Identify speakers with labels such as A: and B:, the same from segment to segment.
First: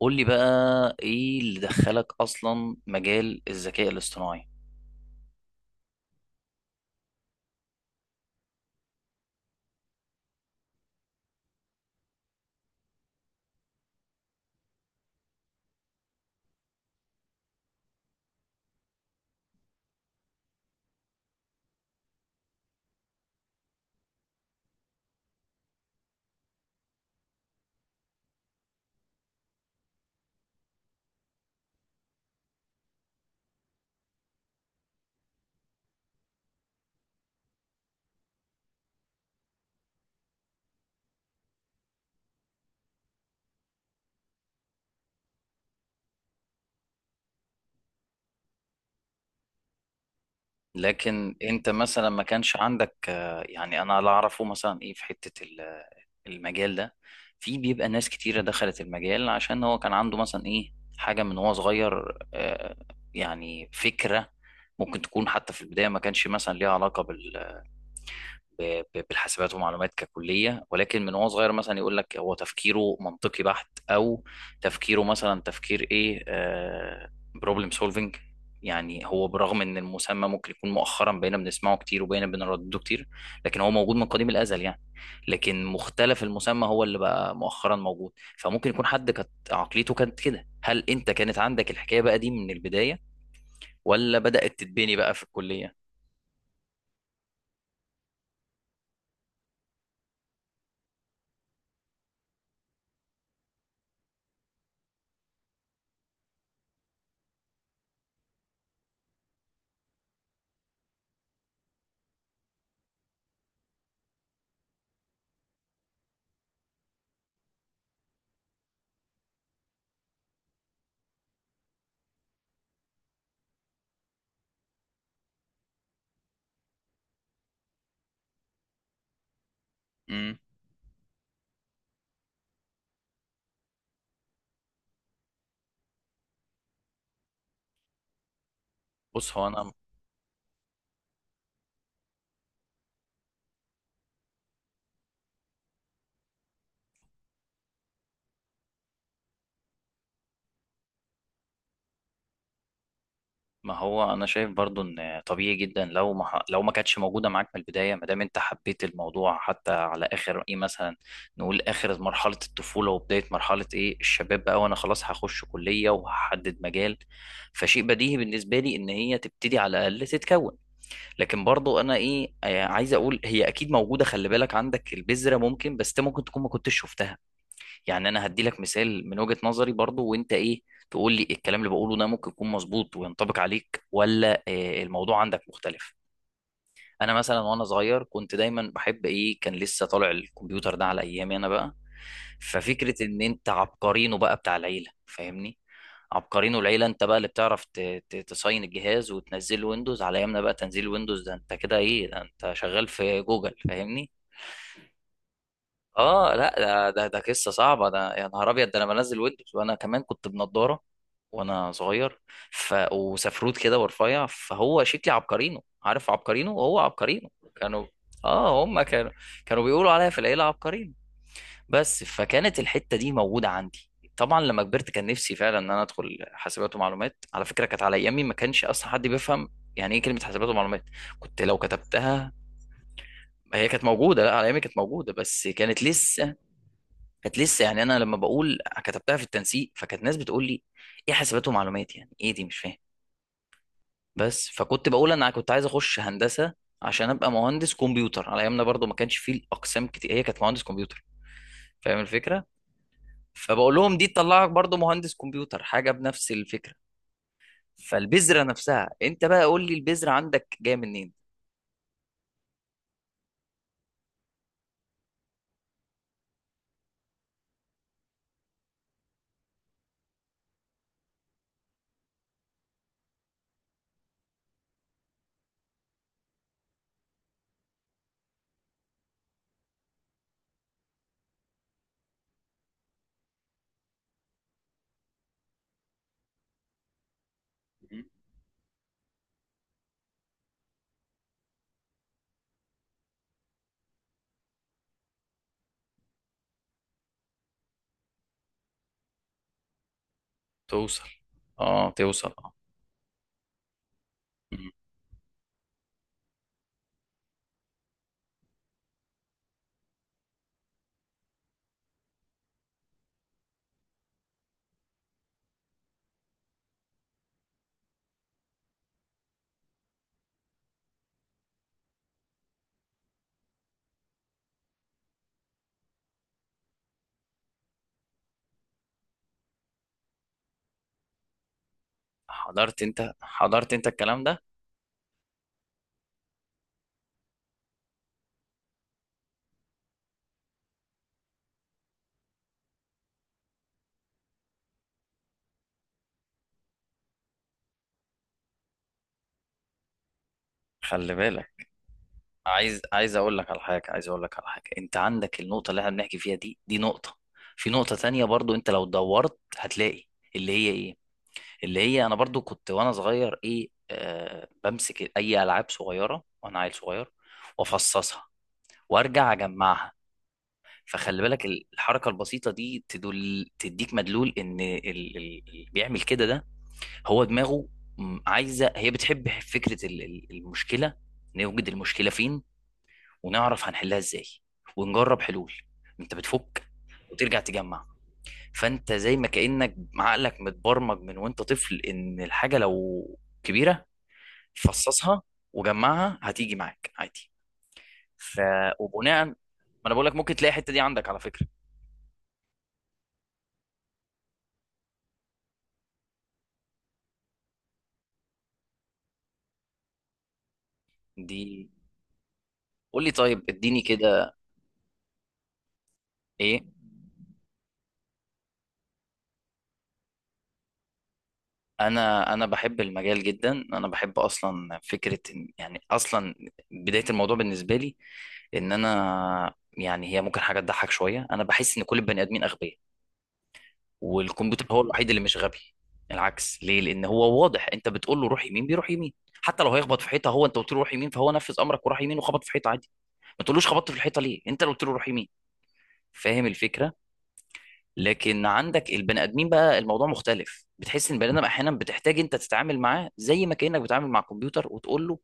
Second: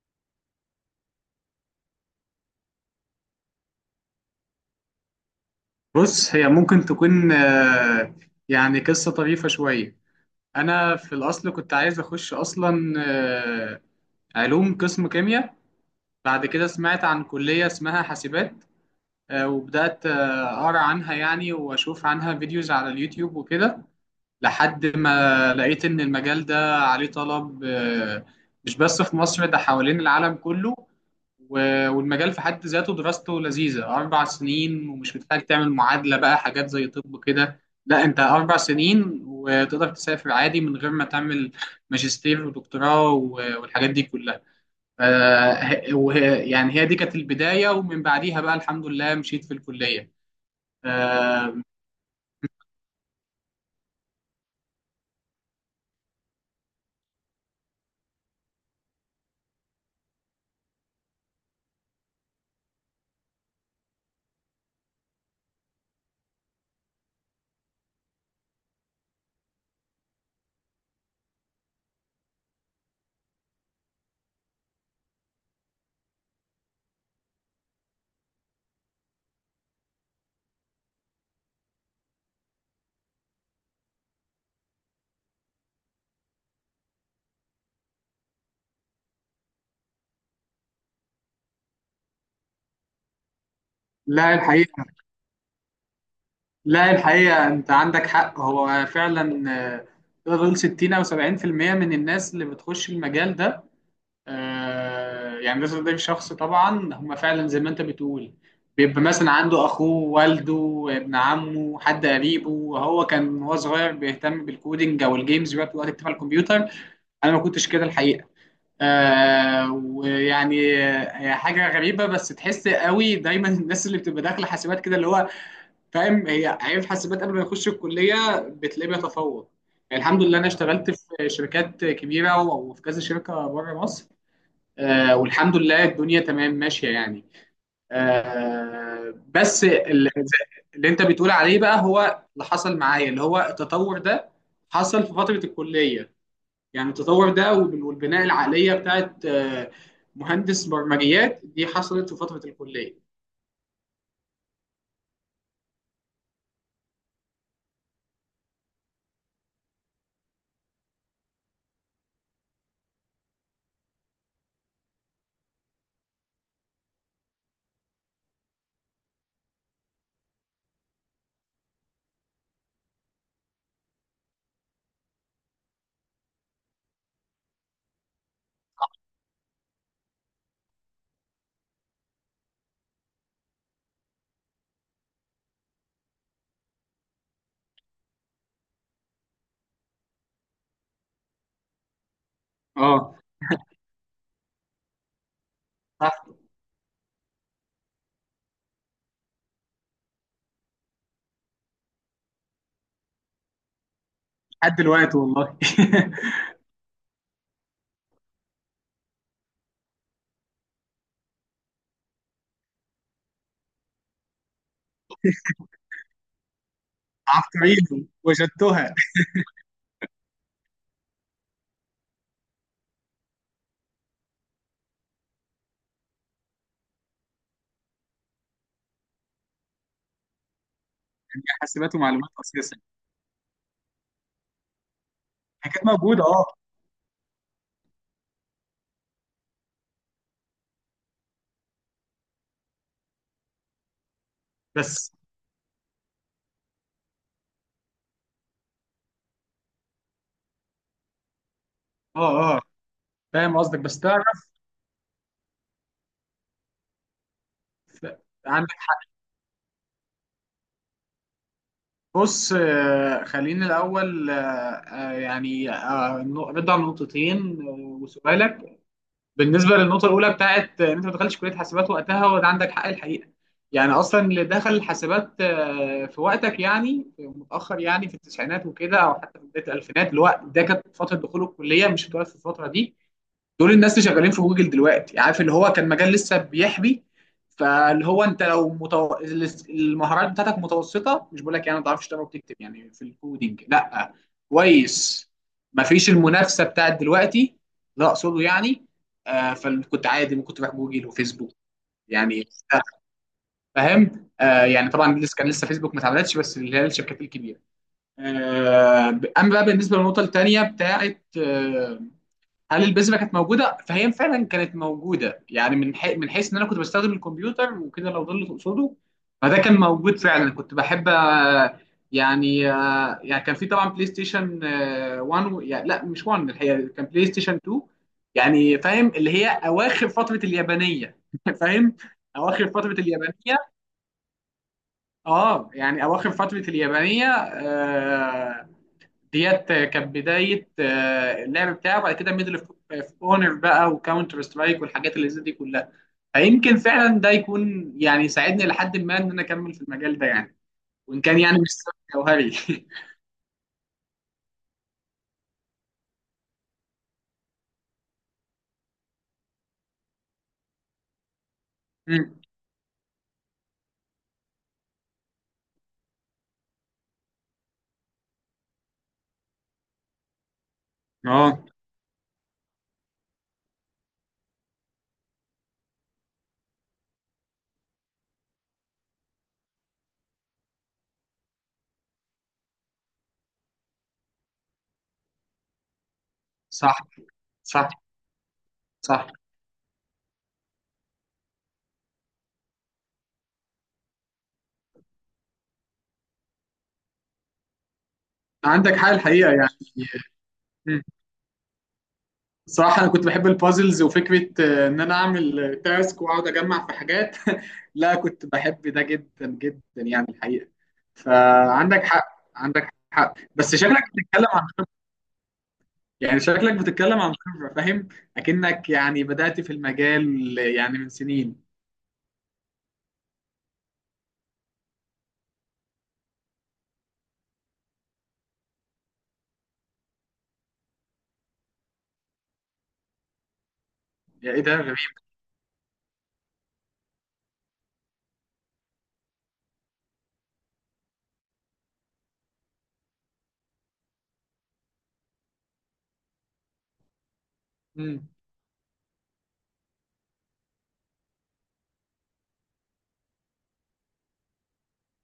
A: قول لي بقى، ايه اللي دخلك اصلا مجال الذكاء الاصطناعي؟
B: بص، هي ممكن تكون يعني قصة طريفة شوية. أنا في الأصل كنت عايز أخش أصلا، علوم، قسم كيمياء. بعد كده سمعت عن كلية اسمها حاسبات، وبدأت أقرأ عنها، يعني وأشوف عنها فيديوز على اليوتيوب وكده، لحد ما لقيت إن المجال ده عليه طلب، مش بس في مصر، ده حوالين العالم كله. والمجال في حد ذاته دراسته لذيذة، 4 سنين، ومش محتاج تعمل معادلة بقى حاجات زي طب كده. لا، أنت 4 سنين وتقدر تسافر عادي من غير ما تعمل ماجستير ودكتوراه والحاجات دي كلها. ف- يعني هي دي كانت البداية، ومن بعديها بقى الحمد لله مشيت في الكلية.
A: لكن
B: آه،
A: انت مثلا ما كانش عندك يعني انا لا اعرفه مثلا ايه في حتة المجال ده. في بيبقى ناس كتيرة دخلت المجال عشان هو كان عنده مثلا ايه حاجة من هو صغير، يعني فكرة ممكن تكون حتى في البداية ما كانش مثلا ليها علاقة بالحاسبات ومعلومات ككلية، ولكن من وهو صغير مثلا يقول لك هو تفكيره منطقي بحت أو تفكيره مثلا تفكير إيه؟ بروبلم سولفنج. يعني هو برغم ان المسمى ممكن يكون مؤخرا بقينا بنسمعه كتير وبقينا بنردده كتير، لكن هو موجود من قديم الازل يعني. لكن مختلف، المسمى هو اللي بقى مؤخرا موجود. فممكن يكون حد كانت عقليته كانت كده. هل انت كانت عندك الحكايه بقى دي من البدايه ولا
B: لا
A: بدات
B: الحقيقة،
A: تتبني بقى في الكليه؟
B: لا الحقيقة، أنت عندك حق. هو فعلا، تقدر تقول 60 أو 70% من الناس اللي بتخش المجال ده، يعني ده تقدير شخص. طبعا هم فعلا زي ما أنت بتقول بيبقى مثلا عنده أخوه، والده، ابن عمه، حد قريبه، وهو كان وهو صغير بيهتم بالكودينج أو الجيمز، بيقعد وقت يكتب على الكمبيوتر. أنا ما كنتش كده الحقيقة. ويعني، هي حاجة غريبة، بس تحس قوي دايما الناس اللي بتبقى داخلة حاسبات كده، اللي هو فاهم هي عيب حاسبات قبل ما يخش الكليه بتلاقيه بيتفوق. يعني الحمد
A: امم.
B: لله، انا اشتغلت في شركات كبيره وفي كذا شركه بره مصر. والحمد لله الدنيا تمام ماشيه يعني.
A: بص هو
B: بس
A: انا،
B: اللي انت بتقول عليه بقى، هو اللي حصل معايا، اللي هو التطور ده حصل في فتره الكليه. يعني التطور ده والبناء، العقليه بتاعت مهندس برمجيات، دي حصلت في فتره الكليه.
A: ما هو انا شايف برضو ان طبيعي جدا لو ما ح- لو ما كانتش موجوده معاك من البدايه، ما دام انت حبيت الموضوع حتى على اخر ايه مثلا، نقول اخر مرحله الطفوله وبدايه مرحله ايه الشباب بقى، وانا خلاص هخش كليه وهحدد مجال. فشيء بديهي بالنسبه لي ان هي تبتدي على الاقل تتكون. لكن برضو انا ايه، عايز اقول هي اكيد موجوده. خلي بالك عندك البذره ممكن، بس انت ممكن تكون ما كنتش شفتها. يعني انا هدي لك مثال من وجهة نظري برضو، وانت ايه تقول لي الكلام اللي بقوله ده ممكن يكون مظبوط وينطبق عليك، ولا الموضوع عندك مختلف. انا مثلا وانا صغير كنت دايما بحب ايه، كان لسه طالع الكمبيوتر ده على ايامي انا بقى. ففكرة
B: اه،
A: ان انت عبقرينه بقى بتاع العيلة، فاهمني؟
B: صح.
A: عبقرينه العيلة انت بقى، اللي بتعرف تصين الجهاز وتنزل ويندوز. على ايامنا بقى تنزيل ويندوز ده انت كده ايه، ده انت شغال في جوجل، فاهمني؟
B: لحد دلوقتي والله.
A: اه لا، ده قصه صعبه ده، يا نهار ابيض، ده انا بنزل ويندوز وانا كمان كنت بنضاره وانا صغير. ف وسفروت كده ورفيع، فهو شكلي عبقرينو، عارف عبقرينو؟ هو عبقرينو. كانوا،
B: عبقريين
A: اه هم
B: وجدتها.
A: كانوا، بيقولوا عليا في العيله عبقرينو بس. فكانت الحته دي موجوده عندي. طبعا لما كبرت كان نفسي فعلا ان انا ادخل حاسبات ومعلومات. على فكره كانت على ايامي ما كانش اصلا حد بيفهم يعني ايه كلمه حاسبات ومعلومات. كنت
B: يعني
A: لو
B: حاسبات ومعلومات
A: كتبتها،
B: اساسا
A: هي كانت موجوده، لا على ايامي كانت موجوده بس
B: هي
A: كانت
B: كانت موجوده،
A: لسه،
B: اه.
A: كانت لسه يعني. انا لما بقول كتبتها في التنسيق، فكانت ناس بتقول لي ايه حاسبات ومعلومات؟ يعني ايه دي؟ مش فاهم. بس فكنت
B: بس
A: بقول انا كنت عايز اخش هندسه عشان ابقى مهندس كمبيوتر. على ايامنا برضو ما كانش فيه الاقسام كتير، هي كانت مهندس كمبيوتر، فاهم الفكره؟
B: اه، اه، فاهم
A: فبقول
B: قصدك.
A: لهم
B: بس
A: دي
B: تعرف
A: تطلعك برضو مهندس كمبيوتر، حاجه بنفس الفكره. فالبذره
B: عندك،
A: نفسها، انت بقى قول لي البذره عندك جايه منين؟
B: بص، خليني الاول، يعني، ارد على النقطتين آه، وسؤالك. بالنسبه للنقطه الاولى بتاعت ان انت ما دخلتش كليه حاسبات وقتها، وده عندك حق الحقيقه. يعني اصلا اللي دخل الحاسبات في وقتك، يعني في متاخر، يعني في التسعينات وكده، او حتى في بدايه الالفينات، اللي هو ده كانت فتره دخول الكليه، مش هتقعد في الفتره دي. دول الناس اللي شغالين في جوجل دلوقتي، عارف، اللي هو كان مجال لسه بيحبي. فاللي هو انت لو المهارات بتاعتك متوسطه، مش بقول لك يعني ما تعرفش تقرا وتكتب يعني في الكودينج، لا، كويس. مفيش المنافسه بتاعت دلوقتي. لا، اقصده يعني. فكنت عادي ممكن تروح جوجل
A: توصل،
B: وفيسبوك،
A: اه توصل
B: يعني
A: اه.
B: فاهم.
A: مم.
B: يعني طبعا كان لسه فيسبوك ما اتعملتش، بس اللي هي الشركات الكبيره. اما بقى بالنسبه للنقطه الثانيه بتاعت هل البذره كانت موجوده، فهي فعلا كانت موجوده، يعني من حيث ان انا كنت بستخدم الكمبيوتر وكده، لو ده اللي تقصده. فده كان موجود، فعلا كنت بحب يعني، يعني كان في طبعا بلاي ستيشن، 1 يعني لا، مش 1، الحقيقه كان بلاي ستيشن 2. يعني فاهم، اللي هي اواخر فتره اليابانيه. فاهم، اواخر
A: حضرت
B: فتره
A: انت،
B: اليابانيه.
A: حضرت انت الكلام ده.
B: اه، يعني اواخر فتره اليابانيه. ديت كانت بدايه اللعب بتاعه، وبعد كده ميدل اوف اونر بقى وكاونتر سترايك والحاجات اللي زي دي كلها. فيمكن فعلا ده يكون يعني ساعدني لحد ما ان انا اكمل في المجال ده يعني،
A: خلي
B: وان كان يعني
A: بالك،
B: مش سبب جوهري.
A: عايز، عايز اقول لك على حاجه عايز اقول لك على حاجه. انت عندك النقطه اللي احنا بنحكي فيها دي، دي نقطه. في نقطه تانية برضو انت لو دورت هتلاقي، اللي هي ايه، اللي هي انا
B: مم.
A: برضو كنت وانا صغير ايه آه، بمسك اي العاب صغيره وانا عيل صغير وافصصها وارجع اجمعها. فخلي
B: اه،
A: بالك الحركه البسيطه دي تدل، تديك مدلول ان اللي بيعمل كده ده هو دماغه عايزه، هي بتحب فكره المشكله. نوجد المشكله فين ونعرف هنحلها ازاي ونجرب حلول. انت بتفك
B: صح،
A: وترجع تجمع.
B: صح،
A: فانت زي
B: صح.
A: ما كأنك عقلك متبرمج من وانت طفل ان الحاجة لو كبيرة فصصها وجمعها هتيجي معاك عادي. ف
B: عندك حق
A: وبناء ما،
B: الحقيقه يعني.
A: انا بقول لك ممكن تلاقي الحتة دي عندك على فكرة
B: صراحة أنا كنت بحب البازلز، وفكرة إن أنا أعمل تاسك وأقعد أجمع في حاجات. لا، كنت بحب ده جدا جدا يعني الحقيقة.
A: دي.
B: فعندك حق، عندك
A: قول لي
B: حق.
A: طيب،
B: بس
A: اديني
B: شكلك
A: كده
B: بتتكلم عن، يعني
A: ايه.
B: شكلك بتتكلم عن خبرة، فاهم، أكنك يعني بدأت في المجال يعني من سنين.
A: انا بحب المجال جدا، انا بحب اصلا فكرة إن- يعني اصلا بداية الموضوع بالنسبة لي، ان انا يعني هي ممكن حاجه تضحك شويه، انا بحس ان كل البني ادمين اغبياء
B: يعني إيه
A: والكمبيوتر
B: ده؟
A: هو
B: غريب.
A: الوحيد اللي مش غبي. العكس، ليه؟ لان هو واضح، انت بتقول له روح يمين بيروح يمين. حتى لو هيخبط في حيطه، هو انت قلت له روح يمين، فهو نفذ امرك وراح يمين وخبط في حيطه عادي. ما تقولوش خبطت في الحيطه ليه، انت اللي قلت له روح يمين. فاهم الفكره؟
B: مم.
A: لكن عندك البني ادمين بقى الموضوع مختلف، بتحس ان البني ادم احيانا بتحتاج انت تتعامل معاه زي ما كانك بتتعامل مع كمبيوتر وتقول له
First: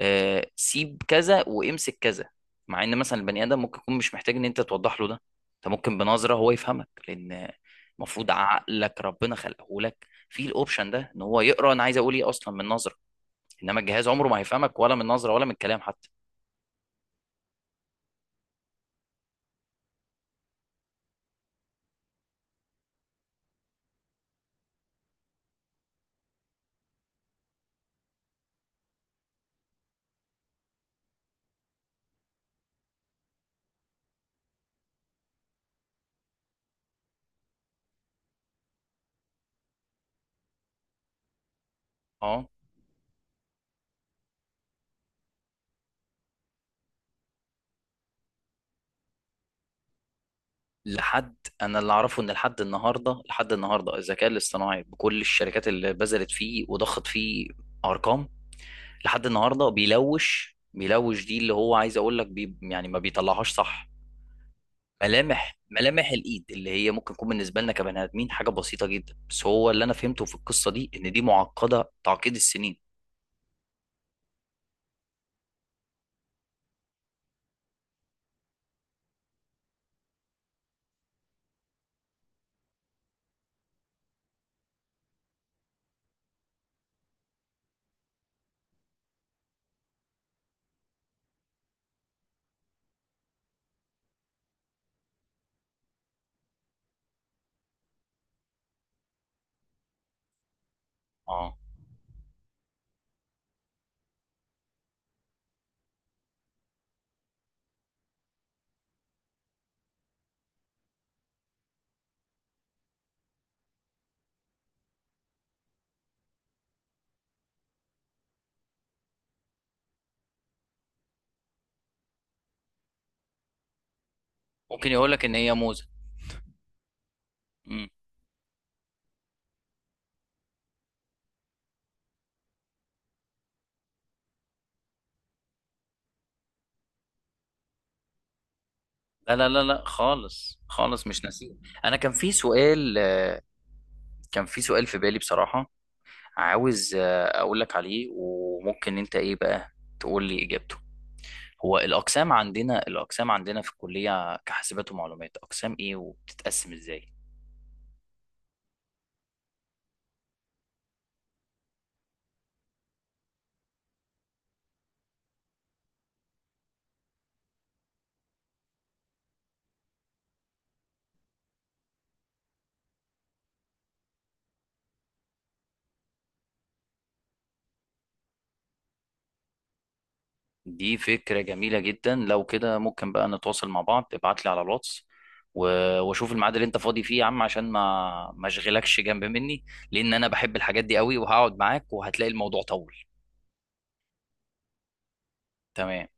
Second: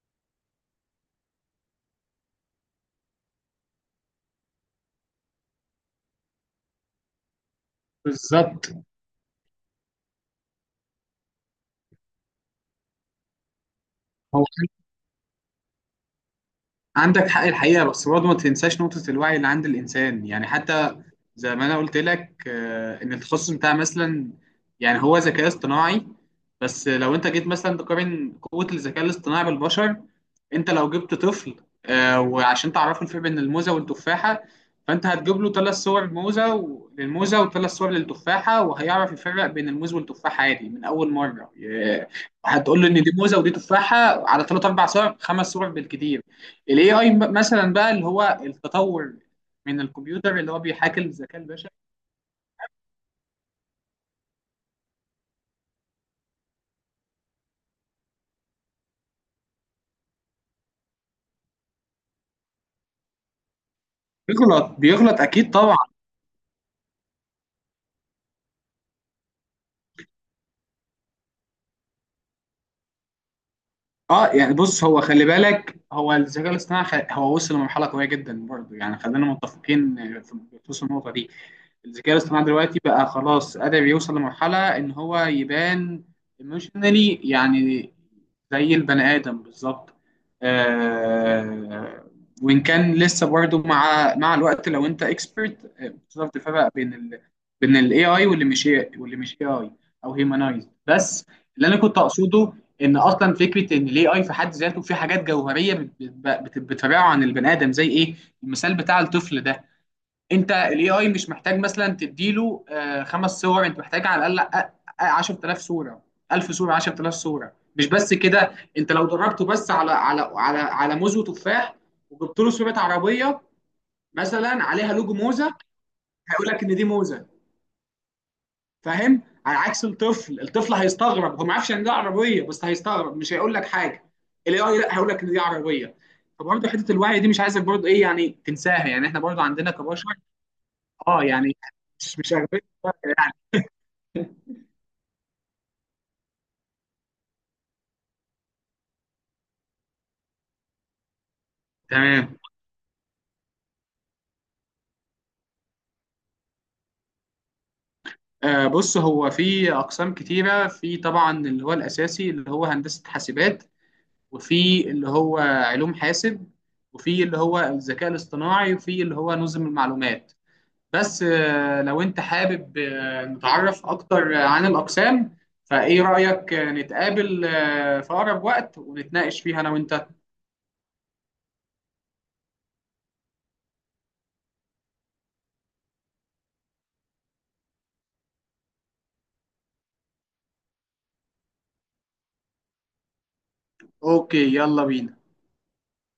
A: سيب كذا وامسك كذا. مع ان مثلا البني ادم ممكن يكون مش محتاج ان انت توضح له ده، انت ممكن بنظره هو يفهمك، لان المفروض
B: بالظبط.
A: عقلك ربنا خلقه لك في الاوبشن ده، ان هو يقرا انا عايز اقول ايه اصلا من نظره. انما الجهاز عمره ما
B: هو
A: هيفهمك، ولا من نظره ولا من كلام حتى.
B: عندك حق الحقيقة، بس برضه ما تنساش نقطة الوعي اللي عند الإنسان، يعني حتى زي ما أنا قلت لك، إن التخصص بتاع مثلا، يعني هو ذكاء اصطناعي. بس لو أنت جيت مثلا تقارن قوة الذكاء الاصطناعي بالبشر، أنت لو جبت طفل وعشان تعرفه الفرق بين الموزة والتفاحة، فأنت هتجيب له ثلاث صور موزة للموزة، وثلاث صور للتفاحة، وهيعرف يفرق بين الموز والتفاحة عادي من أول مرة.
A: اه
B: هتقول له إن دي موزة ودي تفاحة على ثلاث أربع صور، خمس صور بالكتير. الاي اي مثلا بقى، اللي هو التطور من الكمبيوتر اللي هو بيحاكي
A: لحد،
B: الذكاء البشري،
A: انا اللي اعرفه ان لحد النهارده، لحد النهارده الذكاء الاصطناعي بكل الشركات اللي بذلت فيه وضخت فيه ارقام، لحد النهارده بيلوش، بيلوش دي اللي هو عايز اقول لك، بي يعني ما بيطلعهاش صح.
B: بيغلط. بيغلط اكيد
A: ملامح،
B: طبعا.
A: ملامح الايد اللي هي ممكن تكون بالنسبه لنا كبني ادمين حاجه بسيطه جدا، بس هو اللي انا فهمته في القصه دي ان دي معقده تعقيد السنين.
B: اه، يعني بص، هو خلي بالك، هو الذكاء الاصطناعي هو وصل لمرحله قويه جدا برضه، يعني خلينا متفقين في بخصوص النقطه دي. الذكاء الاصطناعي دلوقتي بقى خلاص قادر يوصل لمرحله ان هو يبان ايموشنالي يعني، زي البني ادم بالظبط. آه وان كان لسه برضه مع الوقت، لو انت اكسبرت تقدر تفرق بين بين الاي اي واللي مش اي اي، او هيومنايز بس.
A: اه،
B: اللي انا كنت اقصده ان اصلا فكره ان الاي اي في حد ذاته في حاجات جوهريه بتفرعه عن البني ادم، زي ايه؟ المثال بتاع الطفل ده، انت الاي اي مش محتاج مثلا تديله خمس صور، انت محتاج على الاقل 10000 صوره، 1000 صوره، 10000 صوره، مش بس كده. انت لو دربته بس على موز وتفاح، وجبت له صوره عربيه مثلا
A: ممكن
B: عليها
A: يقول
B: لوجو
A: لك ان
B: موزه،
A: هي موزه.
B: هيقول لك ان دي موزه،
A: مم.
B: فاهم؟ على عكس الطفل هيستغرب، هو ما يعرفش يعني ان ده عربيه، بس هيستغرب مش هيقول لك حاجه. الاي اي لا، هيقول لك ان دي عربيه. فبرضه حته الوعي دي مش عايزك برضه ايه يعني تنساها، يعني احنا
A: لا
B: برضه
A: لا لا
B: عندنا
A: لا
B: كبشر،
A: خالص، خالص
B: اه،
A: مش
B: يعني
A: نسيب. انا كان
B: مش
A: في
B: مش أغبياء.
A: سؤال، كان في سؤال في بالي بصراحه، عاوز اقول لك عليه وممكن انت ايه بقى تقول لي اجابته. هو الاقسام
B: تمام.
A: عندنا، الاقسام عندنا في الكليه كحاسبات ومعلومات، اقسام ايه وبتتقسم ازاي؟
B: بص، هو في اقسام كتيره. في طبعا اللي هو الاساسي اللي هو هندسه حاسبات، وفي اللي هو علوم حاسب، وفي اللي هو الذكاء الاصطناعي، وفي اللي هو نظم المعلومات. بس لو انت حابب نتعرف اكتر عن الاقسام، فايه رايك نتقابل في اقرب وقت ونتناقش فيها انا وانت؟
A: دي فكرة جميلة جدا. لو كده ممكن بقى نتواصل مع بعض، ابعت لي على الواتس واشوف الميعاد اللي انت فاضي فيه يا عم، عشان ما اشغلكش جنب مني، لان انا بحب الحاجات دي قوي وهقعد معاك وهتلاقي الموضوع طول.
B: اوكي، يلا بينا.
A: تمام.